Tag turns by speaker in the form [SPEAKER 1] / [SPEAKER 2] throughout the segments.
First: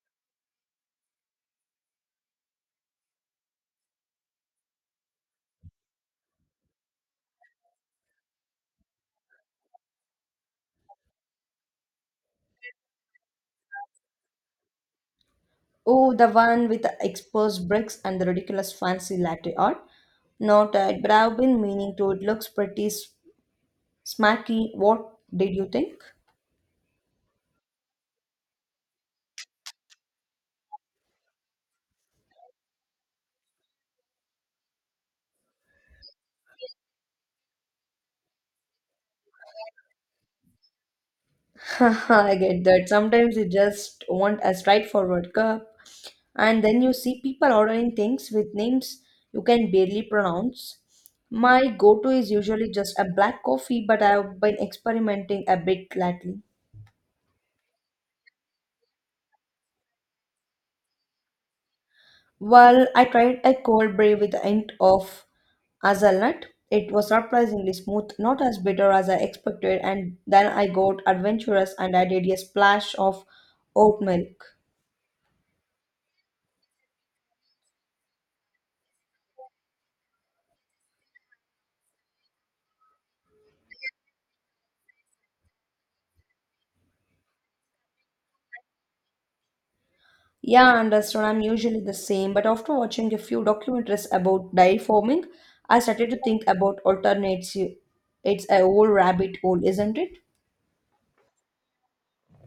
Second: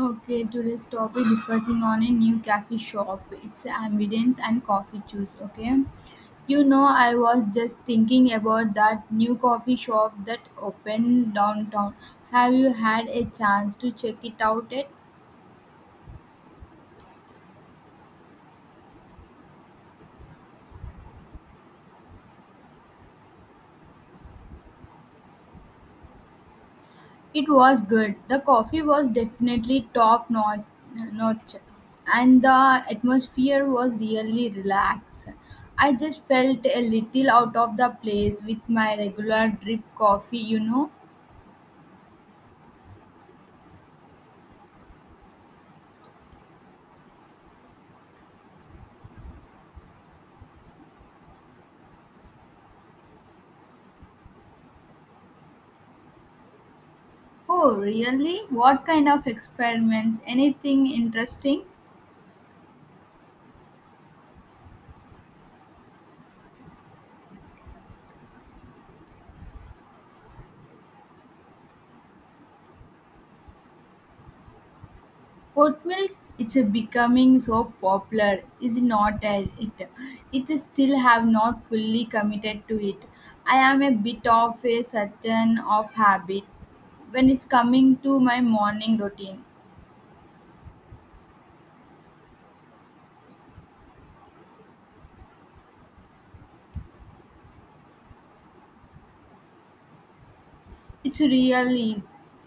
[SPEAKER 1] Okay, today's topic discussing on a new coffee shop. It's ambience and coffee juice. I was just thinking about that new coffee shop that opened downtown. Have you had a chance to check it out yet?
[SPEAKER 2] Oh, the one with the exposed bricks and the ridiculous fancy latte art. Not it, but I've been meaning to. It looks pretty smacky. What did you think?
[SPEAKER 1] It was good. The coffee was definitely top notch, and the atmosphere was really relaxed. I just felt a little out of the place with my regular drip coffee.
[SPEAKER 2] I get that. Sometimes you just want a straightforward cup, and then you see people ordering things with names you can barely pronounce. My go to is usually just a black coffee, but I've been experimenting a bit lately.
[SPEAKER 1] Oh, really? What kind of experiments? Anything interesting?
[SPEAKER 2] Well, I tried a cold brew with a hint of hazelnut. It was surprisingly smooth, not as bitter as I expected, and then I got adventurous and I did a splash of oat milk.
[SPEAKER 1] Oat milk, it's a becoming so popular, is not it? It is still have not fully committed to it. I am a bit of a certain of habit when it's coming to my morning routine.
[SPEAKER 2] Yeah, I understood. I'm usually the same, but after watching a few documentaries about dye forming, I started to think about alternatives. It's a whole rabbit hole, isn't it?
[SPEAKER 1] It's really,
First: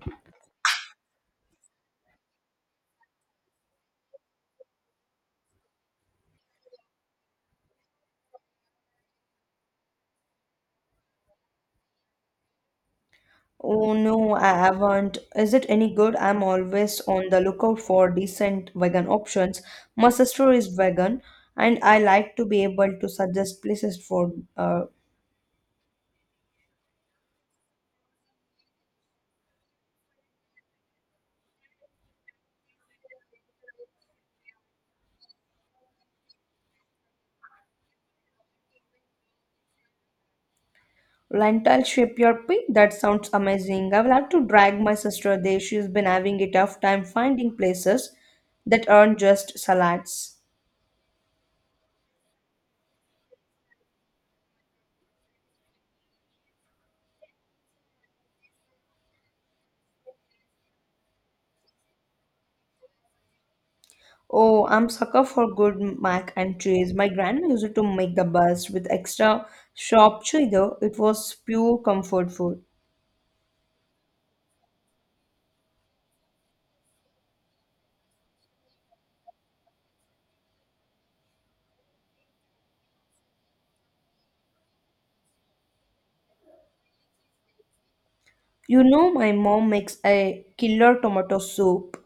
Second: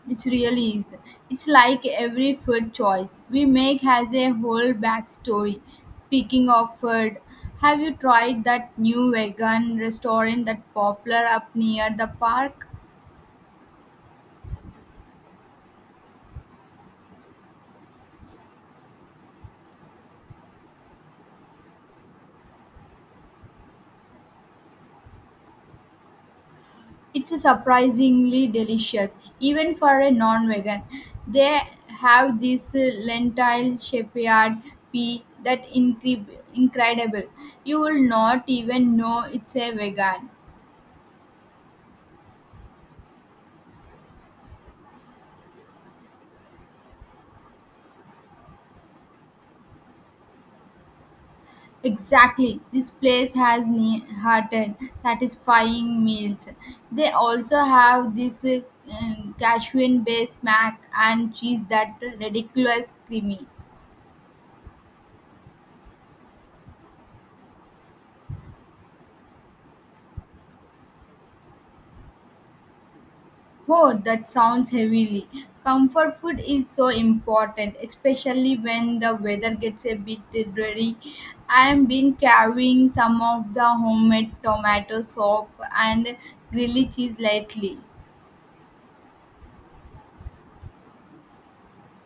[SPEAKER 1] it's really is. It's like every food choice we make has a whole backstory. Speaking of food, have you tried that new vegan restaurant that popular up near the park?
[SPEAKER 2] Oh no, I haven't. Is it any good? I'm always on the lookout for decent vegan options. My sister is vegan, and I like to be able to suggest places for uh,
[SPEAKER 1] It's surprisingly delicious, even for a non-vegan. They have this lentil shepherd pea that incredible. You will not even know it's a vegan.
[SPEAKER 2] lentil shape your pea. That sounds amazing. I will have to drag my sister there. She's been having a tough time finding places that aren't just salads.
[SPEAKER 1] Exactly. This place has hot and satisfying meals. They also have this cashew based mac and cheese that ridiculous creamy.
[SPEAKER 2] Oh, I'm sucker for good mac and cheese. My grandma used to make the best with extra sharp cheddar. It was pure comfort food.
[SPEAKER 1] Oh, that sounds heavily. Comfort food is so important, especially when the weather gets a bit dreary. I have been carrying some of the homemade tomato soup and grilled cheese lately.
[SPEAKER 2] You know, my mom makes a killer tomato soup.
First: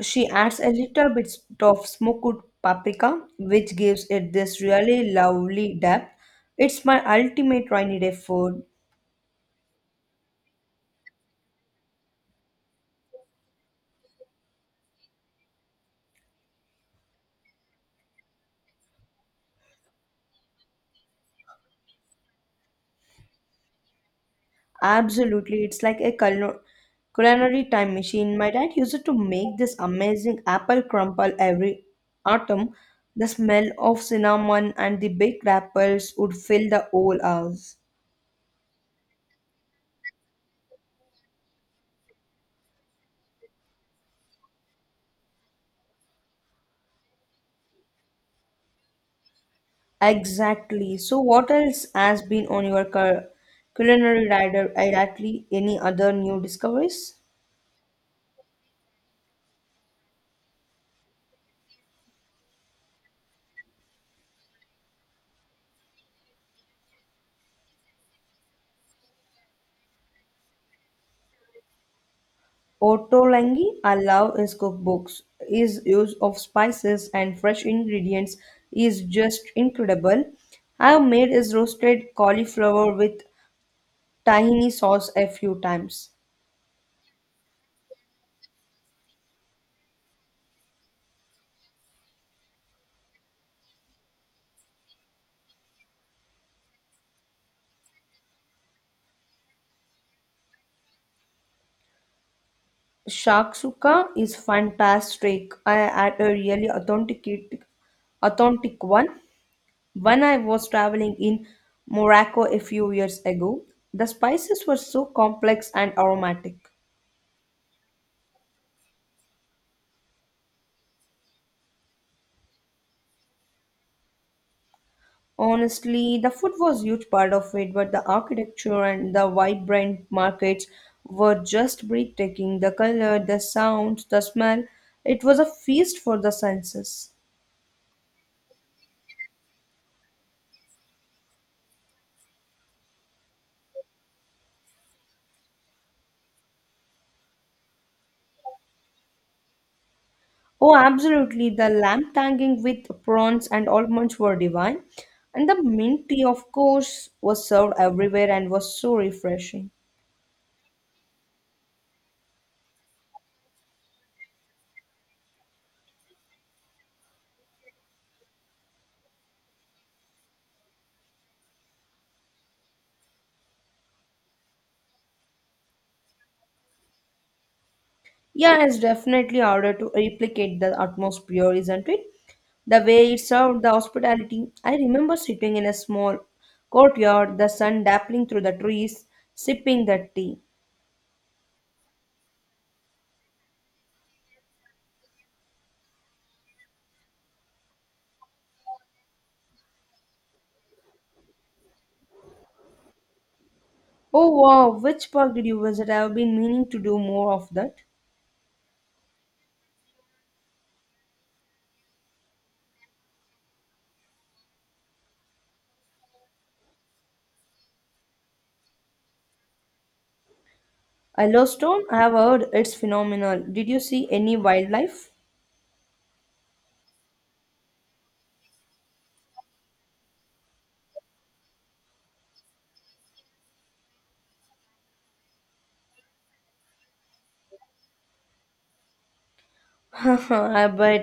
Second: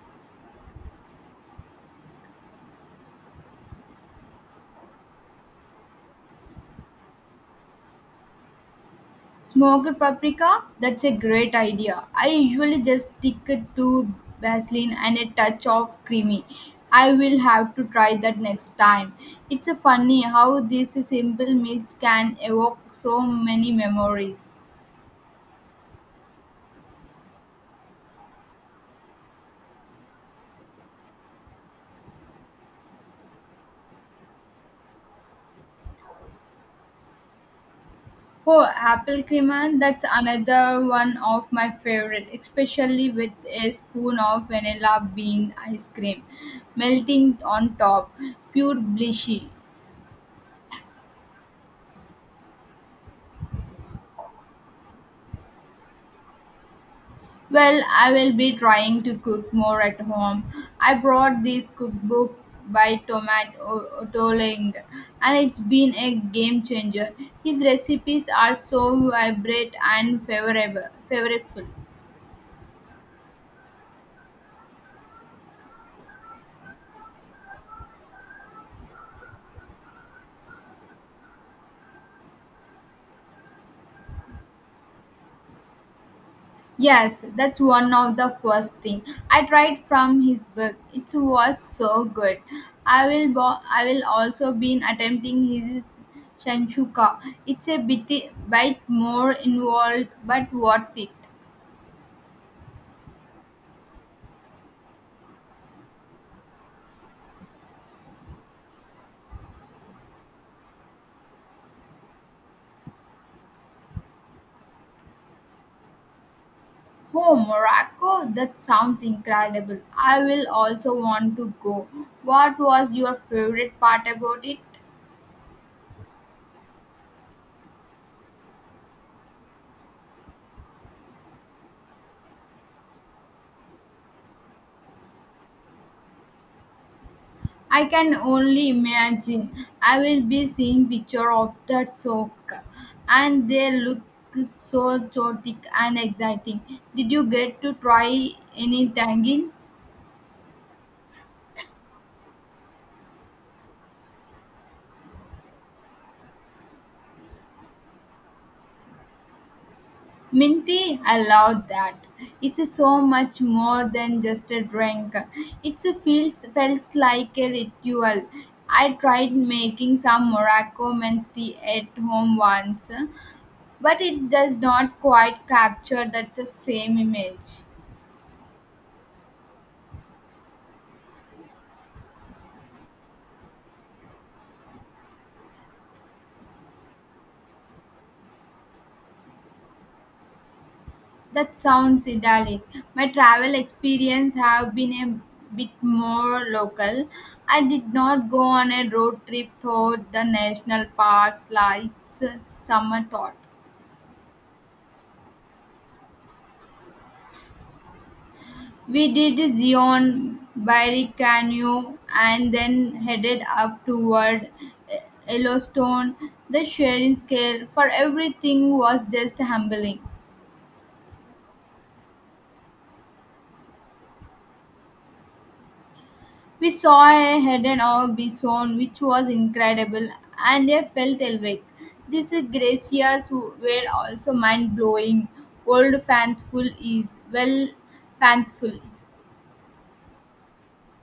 [SPEAKER 2] She adds a little bit of smoked paprika, which gives it this really lovely depth. It's my ultimate rainy day food.
[SPEAKER 1] Smoked paprika? That's a great idea. I usually just stick it to Vaseline and a touch of creamy. I will have to try that next time. It's a funny how these simple meals can evoke so many memories.
[SPEAKER 2] Absolutely, it's like a culinary time machine. My dad used it to make this amazing apple crumble every autumn. The smell of cinnamon and the baked apples would fill the whole house.
[SPEAKER 1] Oh, apple crema, that's another one of my favorite, especially with a spoon of vanilla bean ice cream melting on top. Pure blishy.
[SPEAKER 2] Exactly. So, what else has been on your culinary rider? Exactly, any other new discoveries?
[SPEAKER 1] Well, I will be trying to cook more at home. I brought this cookbook by Tomat Otoling and it's been a game changer. His recipes are so vibrant and favorable.
[SPEAKER 2] Otto Langi, I love his cookbooks. His use of spices and fresh ingredients is just incredible. I have made his roasted cauliflower with tahini sauce a few times.
[SPEAKER 1] Yes, that's one of the first thing I tried from his book. It was so good. I will also be attempting his Shanshuka. It's a bit more involved but worth it.
[SPEAKER 2] Shakshuka is fantastic. I had a authentic one. When I was traveling in Morocco a few years ago, the spices were so complex and aromatic.
[SPEAKER 1] Oh, Morocco, that sounds incredible. I will also want to go. What was your favorite part about it?
[SPEAKER 2] Honestly, the food was a huge part of it, but the architecture and the vibrant markets were just breathtaking. The color, the sounds, the smell, it was a feast for the senses.
[SPEAKER 1] I can only imagine. I will be seeing picture of that soak and they look so exotic and exciting. Did you get to try any tangin?
[SPEAKER 2] Oh, absolutely. The lamb tanging with prawns and almonds were divine. And the mint tea, of course, was served everywhere and was so refreshing.
[SPEAKER 1] Minty, I love that. It's a so much more than just a drink. It feels like a ritual. I tried making some Morocco men's tea at home once, but it does not quite capture that the same image.
[SPEAKER 2] Yeah, it's definitely harder to replicate the atmosphere, isn't it? The way it served the hospitality. I remember sitting in a small courtyard, the sun dappling through the trees, sipping that tea.
[SPEAKER 1] That sounds idyllic. My travel experience have been a bit more local. I did not go on a road trip through the national parks like summer thought.
[SPEAKER 2] Oh wow, which park did you visit? I have been meaning to do more of that.
[SPEAKER 1] We did Zion, Barricano, and then headed up toward E- Yellowstone. The sharing scale for everything was just humbling.
[SPEAKER 2] Yellowstone, I have heard it's phenomenal. Did you see any wildlife?
[SPEAKER 1] We saw a hidden or bison, which was incredible, and I felt awake. These glaciers were also mind blowing. Old faithful is well faithful.
[SPEAKER 2] but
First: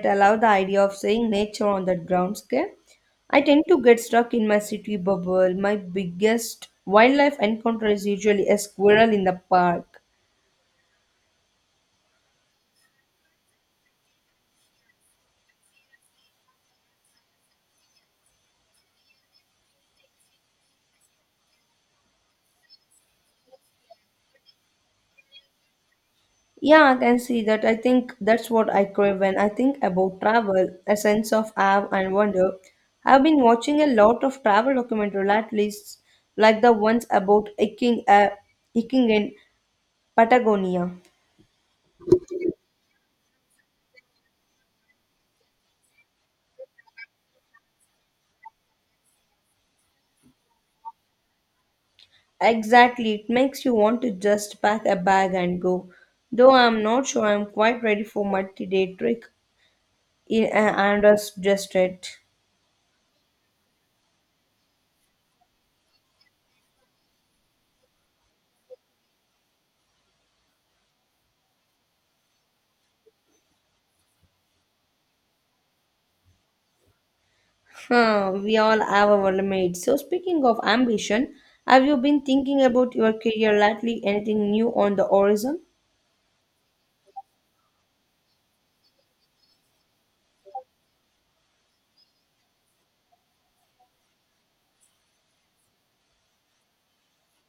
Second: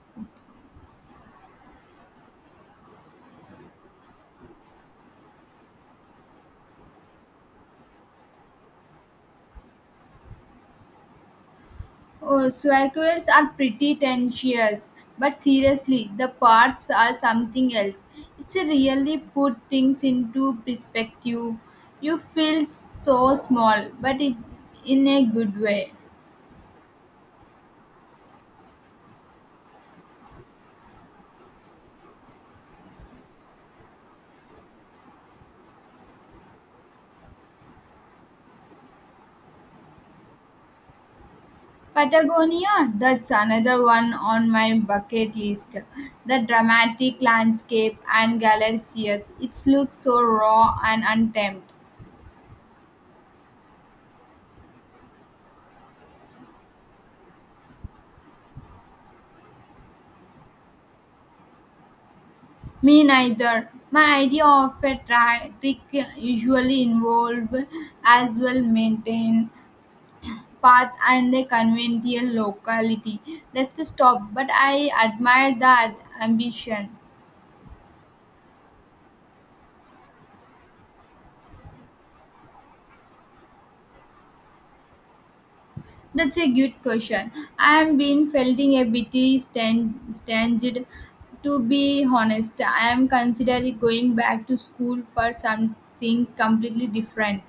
[SPEAKER 2] I love the idea of seeing nature on that ground scale. I tend to get stuck in my city bubble. My biggest wildlife encounter is usually a squirrel in the park.
[SPEAKER 1] Oh, sequels are pretty tenacious, but seriously, the parts are something else. It's a really put things into perspective. You feel so small, but it, in a good way.
[SPEAKER 2] Yeah, I can see that. I think that's what I crave when I think about travel, a sense of awe and wonder. I've been watching a lot of travel documentary lately, like the ones about hiking in Patagonia.
[SPEAKER 1] Patagonia, that's another one on my bucket list. The dramatic landscape and galaxies. It looks so raw and untamed.
[SPEAKER 2] Exactly, it makes you want to just pack a bag and go. Though I'm not sure I'm quite ready for multi-day trek in Andros just yet.
[SPEAKER 1] Me neither. My idea of a trick usually involved as well maintained path and a convenient locality. Let's just stop. But I admire that ambition.
[SPEAKER 2] Huh, we all have our limits. So speaking of ambition, have you been thinking about your career lately? Anything new on the horizon?
[SPEAKER 1] That's a good question. I am been feeling a bit stanged. To be honest, I am considering going back to school for something completely different.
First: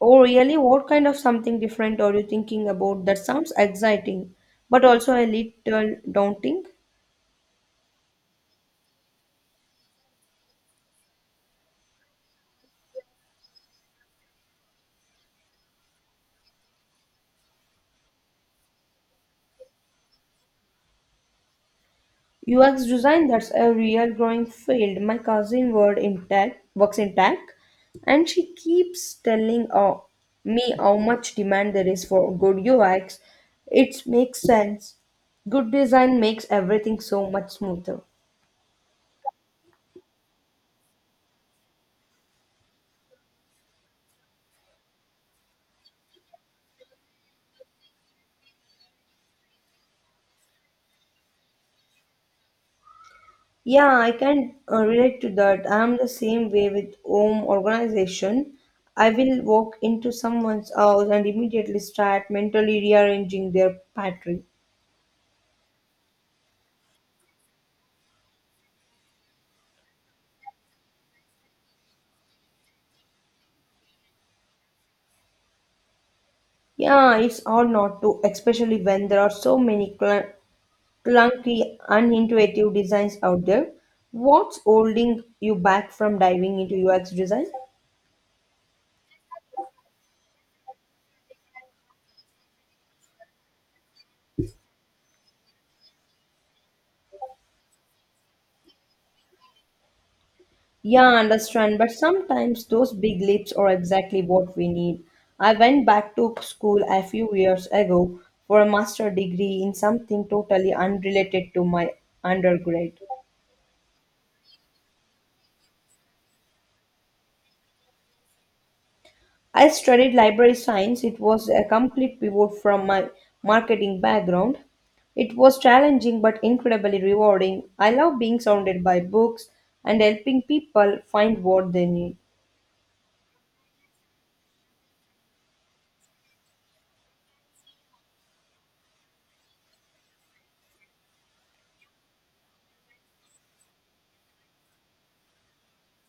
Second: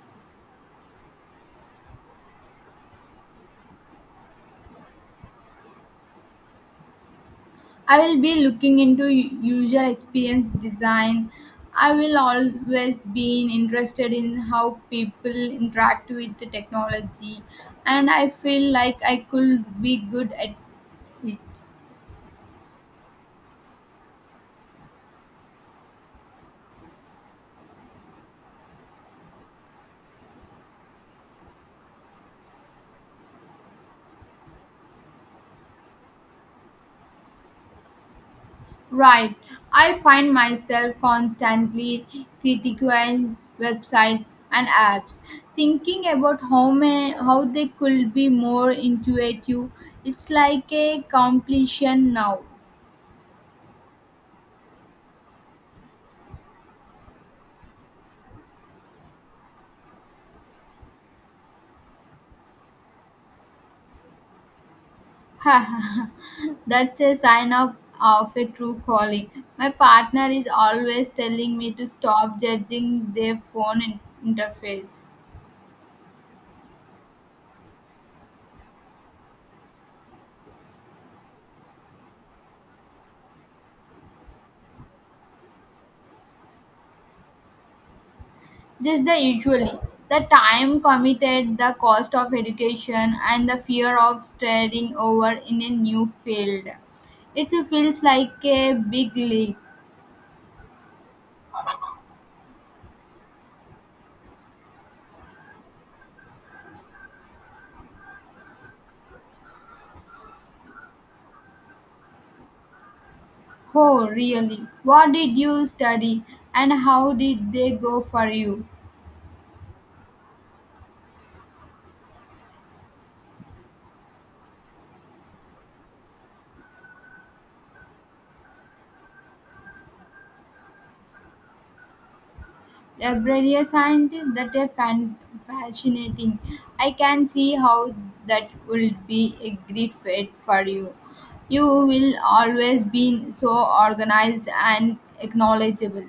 [SPEAKER 2] Oh, really? What kind of something different are you thinking about? That sounds exciting, but also a little daunting.
[SPEAKER 1] I will be looking into user experience design. I will always be interested in how people interact with the technology, and I feel like I could be good at it.
[SPEAKER 2] UX design, that's a real growing field. My cousin worked in tech, works in tech, and she keeps telling me how much demand there is for good UX. It makes sense. Good design makes everything so much smoother.
[SPEAKER 1] Right. I find myself constantly critiquing websites and apps, thinking about how they could be more intuitive. It's like a completion now.
[SPEAKER 2] Yeah, I can relate to that. I'm the same way with home organization. I will walk into someone's house and immediately start mentally rearranging their pantry.
[SPEAKER 1] That's a sign of a true calling. My partner is always telling me to stop judging their phone interface.
[SPEAKER 2] Yeah, it's hard not to, especially when there are so many clunky, unintuitive designs out there. What's holding you back from diving into UX design?
[SPEAKER 1] Just the usually. The time committed, the cost of education, and the fear of starting over in a new field. It feels like a big leap.
[SPEAKER 2] Yeah, I understand, but sometimes those big leaps are exactly what we need. I went back to school a few years ago for a master degree in something totally unrelated to my undergrad.
[SPEAKER 1] Oh, really? What did you study, and how did they go for you?
[SPEAKER 2] I studied library science. It was a complete pivot from my marketing background. It was challenging but incredibly rewarding. I love being surrounded by books and helping people find what they need.
[SPEAKER 1] Library scientists that are fascinating. I can see how that would be a great fit for you. You will always be so organized and acknowledgeable.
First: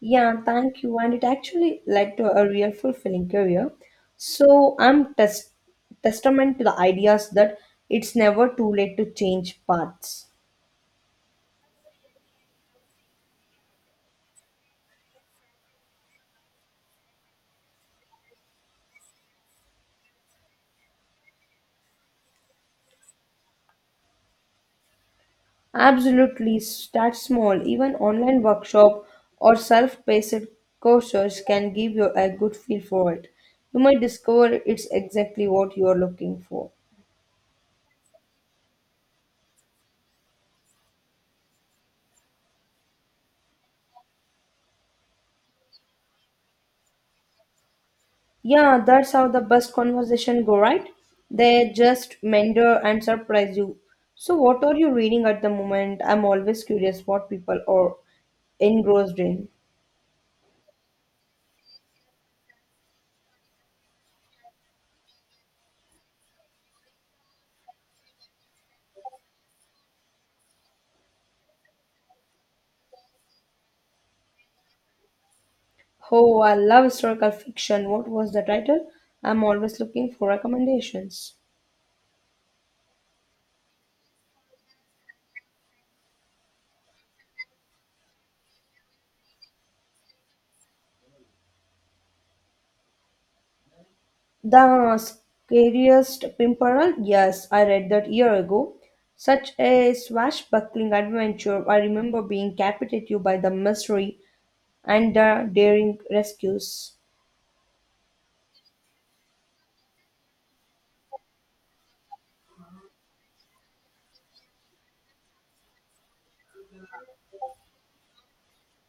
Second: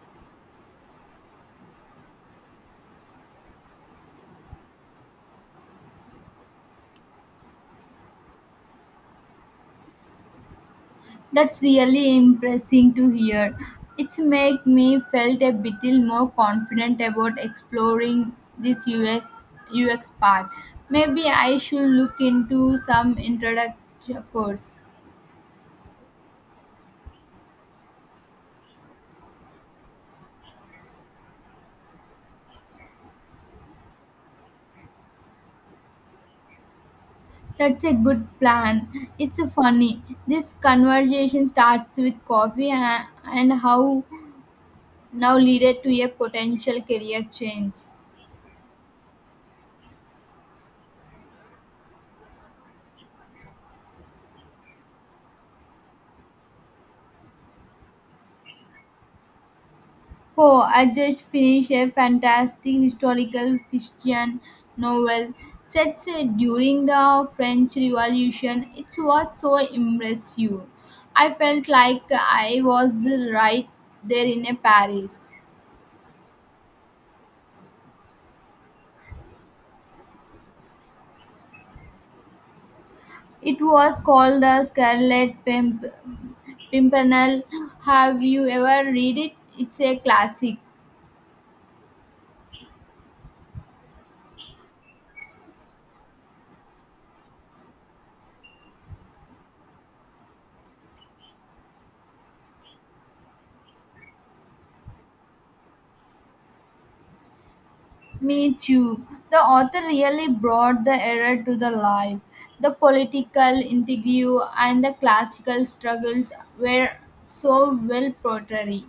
[SPEAKER 2] Yeah, thank you. And it actually led to a real fulfilling career. So I'm testament to the ideas that it's never too late to change paths.
[SPEAKER 1] That's really impressive to hear. It's made me felt a bit more confident about exploring this US UX path. Maybe I should look into some introductory course.
[SPEAKER 2] Absolutely start small. Even online workshop or self-paced courses can give you a good feel for it. You might discover it's exactly what you're looking for.
[SPEAKER 1] That's a good plan. It's a funny. This conversation starts with coffee and how now leaded to a potential career change.
[SPEAKER 2] Yeah, that's how the best conversation go, right? They just meander and surprise you. So what are you reading at the moment? I'm always curious what people are engrossed in.
[SPEAKER 1] Oh, I just finished a fantastic historical fiction novel set during the French Revolution. It was so impressive. I felt like I was right there in a Paris.
[SPEAKER 2] Oh, I love historical fiction. What was the title? I'm always looking for recommendations.
[SPEAKER 1] It was called the Scarlet Pimp- Pimpernel. Have you ever read it? It's a classic.
[SPEAKER 2] The Scariest Pimpernel? Yes, I read that year ago. Such a swashbuckling adventure. I remember being captivated by the mystery and the daring rescues.
[SPEAKER 1] Me too. The author really brought the era to the life. The political intrigue and the classical struggles were so well portrayed.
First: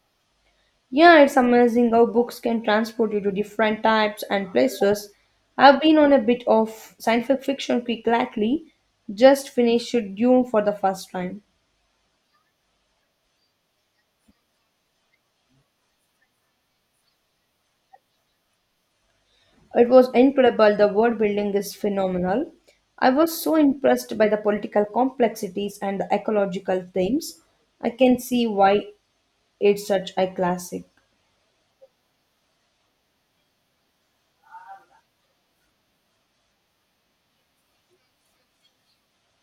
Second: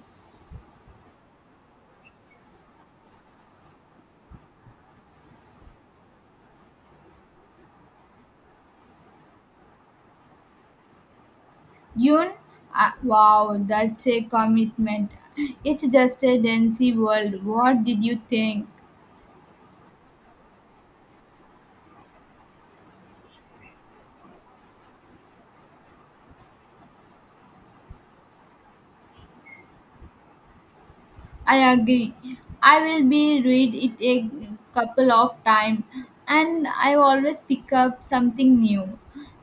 [SPEAKER 2] Yeah, it's amazing how books can transport you to different types and places. I've been on a bit of science fiction kick lately. Just finished Dune for the first time.
[SPEAKER 1] Yun, wow, that's a commitment. It's just a dancey world. What did you think?
[SPEAKER 2] It was incredible. The world building is phenomenal. I was so impressed by the political complexities and the ecological themes. I can see why it's such a classic.
[SPEAKER 1] I agree. I will be read it a couple of time and I always pick up something new.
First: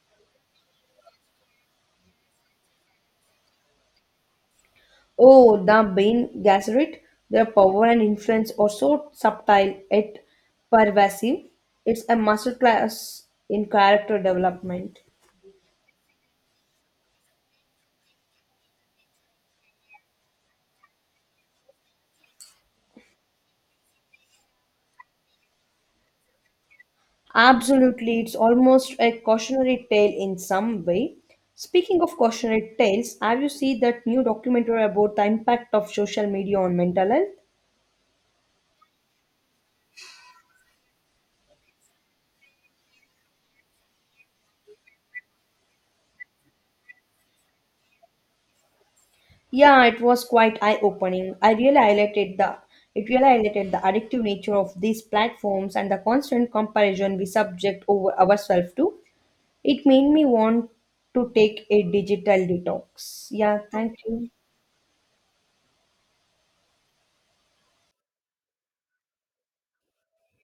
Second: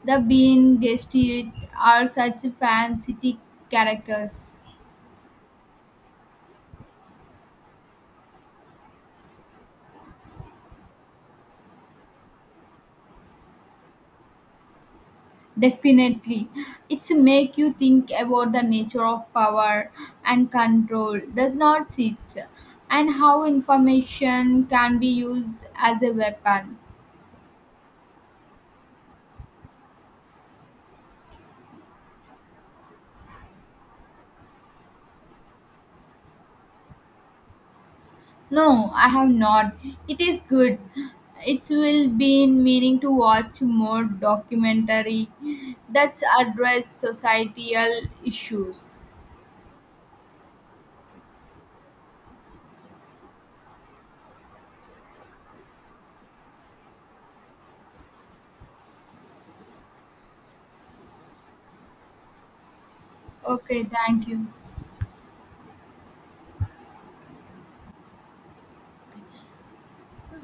[SPEAKER 1] The bean gesture are such fancy characters.
[SPEAKER 2] Oh, the Bene Gesserit, their power and influence are so subtle yet pervasive. It's a masterclass in character development.
[SPEAKER 1] Definitely. It's make you think about the nature of power and control, does not it? And how information can be used as a weapon.
[SPEAKER 2] Absolutely, it's almost a cautionary tale in some way. Speaking of cautionary tales, have you seen that new documentary about the impact of social media on mental health?
[SPEAKER 1] No, I have not. It is good. It's will been meaning to watch more documentary that's address societal issues.
[SPEAKER 2] Yeah, it was quite eye-opening. I really highlighted the it really highlighted the addictive nature of these platforms and the constant comparison we subject over ourselves to. It made me want to take a digital detox. Yeah,
[SPEAKER 1] Okay,
[SPEAKER 2] thank
[SPEAKER 1] thank
[SPEAKER 2] you.
[SPEAKER 1] you.